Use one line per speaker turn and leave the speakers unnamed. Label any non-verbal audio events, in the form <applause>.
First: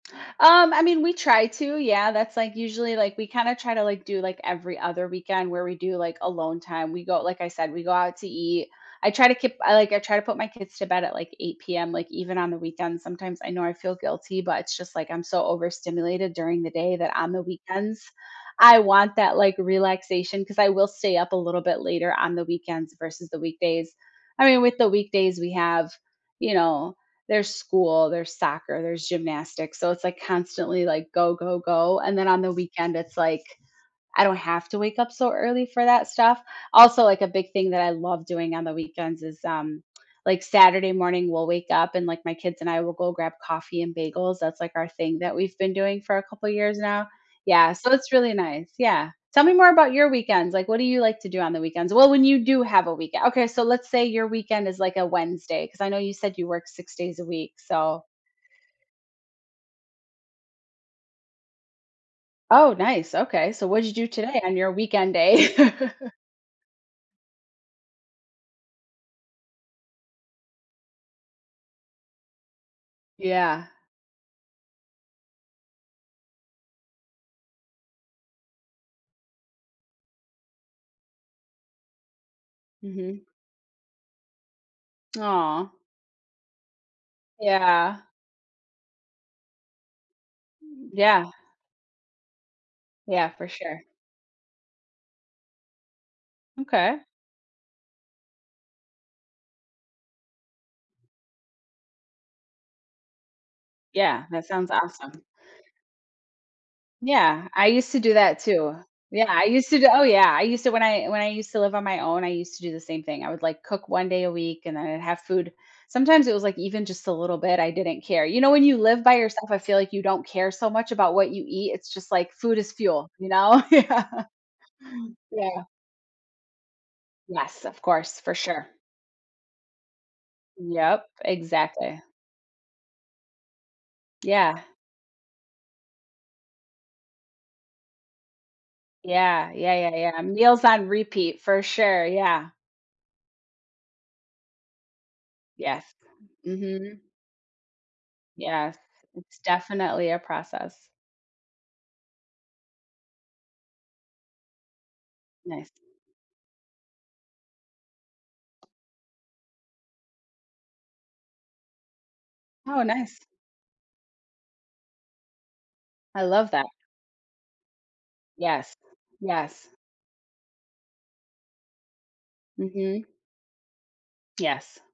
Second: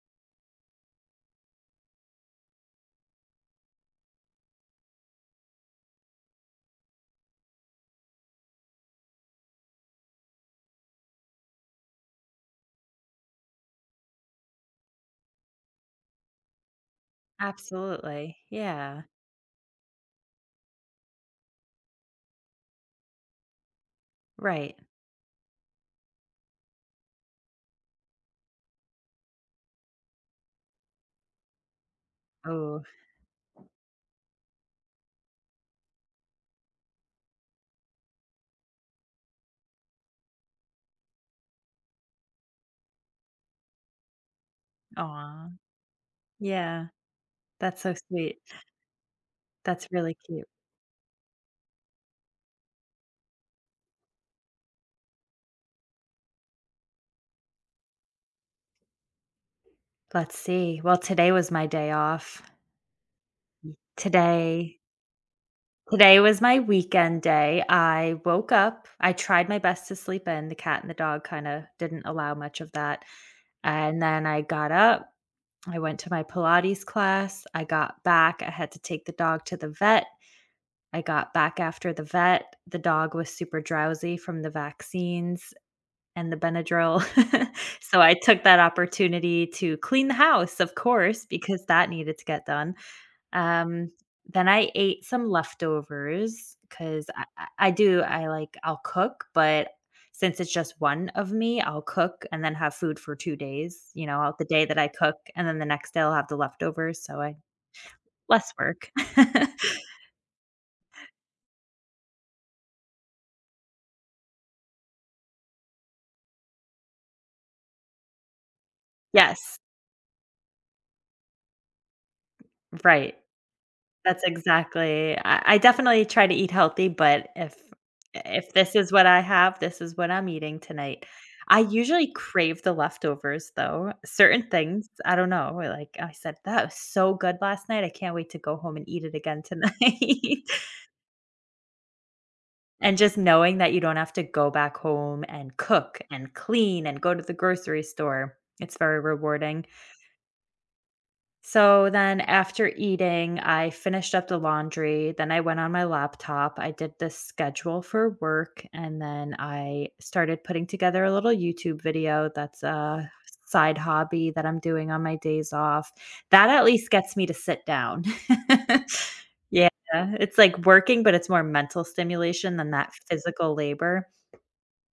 Um, I mean, we try to, yeah, that's, like, usually, like, we kinda try to, like, do, like, every other weekend where we do, like, alone time, we go like, I said, we go out to eat. I try to keep I like, I try to put my kids to bed at, like, 8:00 PM, like, even on the weekends, sometimes. I know I feel guilty, but it's just, like, I'm so overstimulated during the day that on the weekends,
Absolutely,
I
yeah.
want that, like, relaxation 'cause I will stay up a little bit later on the weekends versus the weekdays. I mean,
Right.
with the weekdays we have you know, there's school, there's soccer, there's gymnastics, so, it's, like, constantly, like, "Go, go, go," and then on the
Oh.
weekend,
<chuckles>
it's, like, I don't have to wake up so early for that stuff. Also, like, a big thing that I love doing on the weekends is, um, like, Saturday morning, we'll wake up and, like, my kids and I will go grab coffee and bagels, that's, like, our thing that
Aw.
we've been doing for a couple years
Yeah.
now. Yeah,
That's
so,
so
it's really
sweet.
nice, yeah. Tell me more
That's
about your
really cute.
weekends, like, what do you like to do on the weekends? Well, when you do have a week uh, okay, so, let's say your weekend is, like, a Wednesday, 'cause I know you said you work 6 days a week, so
Let's see, well, today was my day off.
Oh, nice, okay, so
Hmm,
what you do today on your
today
weekend day? <chuckles>
today was my weekend day. I woke up, I tried my best to sleep in, the cat and the dog kinda, didn't allow much of that.
Yeah.
And then I got up, I went to my Pilates class, I got back, I had to take the dog to the vet, I got back after the vet, the dog
Mhm.
was super drowsy from the vaccines
Aw.
and the Benadryl, <chuckles>
Yeah.
so I took that opportunity to clean the house, of
Mhm,
course,
yeah.
because that needed to get done.
Yeah, for sure.
Um, then I ate some leftovers
M'kay.
'cause I I I do I, like I'll cook, but since it's just 1 of me, I'll cook and then have food for 2 days, you
Yeah,
know, the
that
day
sounds
that I cook,
awesome.
and then the next day, I'll have the leftovers, so, I
Yeah, I used to do that,
less
too.
work.
Yeah, I used to do Oh, yeah, I used to when I
<laughs>
when I used to live on my own, I used to do the same thing, I would, like, cook 1 day a week, and then I'd have food Sometimes it was, like, even just a little bit, I didn't care. You know, when you live by yourself, I
Yes.
feel like you don't care so much about what you eat, it's just like food is fuel,
Right.
you know? Yeah.
That's exactly I I
Yeah.
definitely try to eat healthy, but if
Yes, of course,
i
for
if
sure.
this is what I have, this is what I'm eating tonight.
Yep,
I
exactly.
usually crave the leftovers, though, certain
Yeah.
things, I don't know, where, like, I said, "That was so good last night, I can't wait to go home and eat it again
Yeah, yeah, yeah, yeah,
tonight."
meals on repeat, for sure, yeah.
And just knowing that you don't have to go back home and
Yes,
cook and clean and
mhm.
go to the grocery store. It's
Yes,
very
<swallows> it's
rewarding.
definitely a process.
So, then after eating, I finished up the laundry, then I went on
Nice.
my laptop, I did the schedule for work, and then I started putting together a little YouTube video that's
Oh,
a
nice.
side hobby that I'm doing on my days off;
I
that
love
at
that.
least gets me to sit down.
Yes.
<chuckles>
Yes.
Yeah, it's like working, but it's more mental stimulation than that
Mm.
physical labor.
Yes.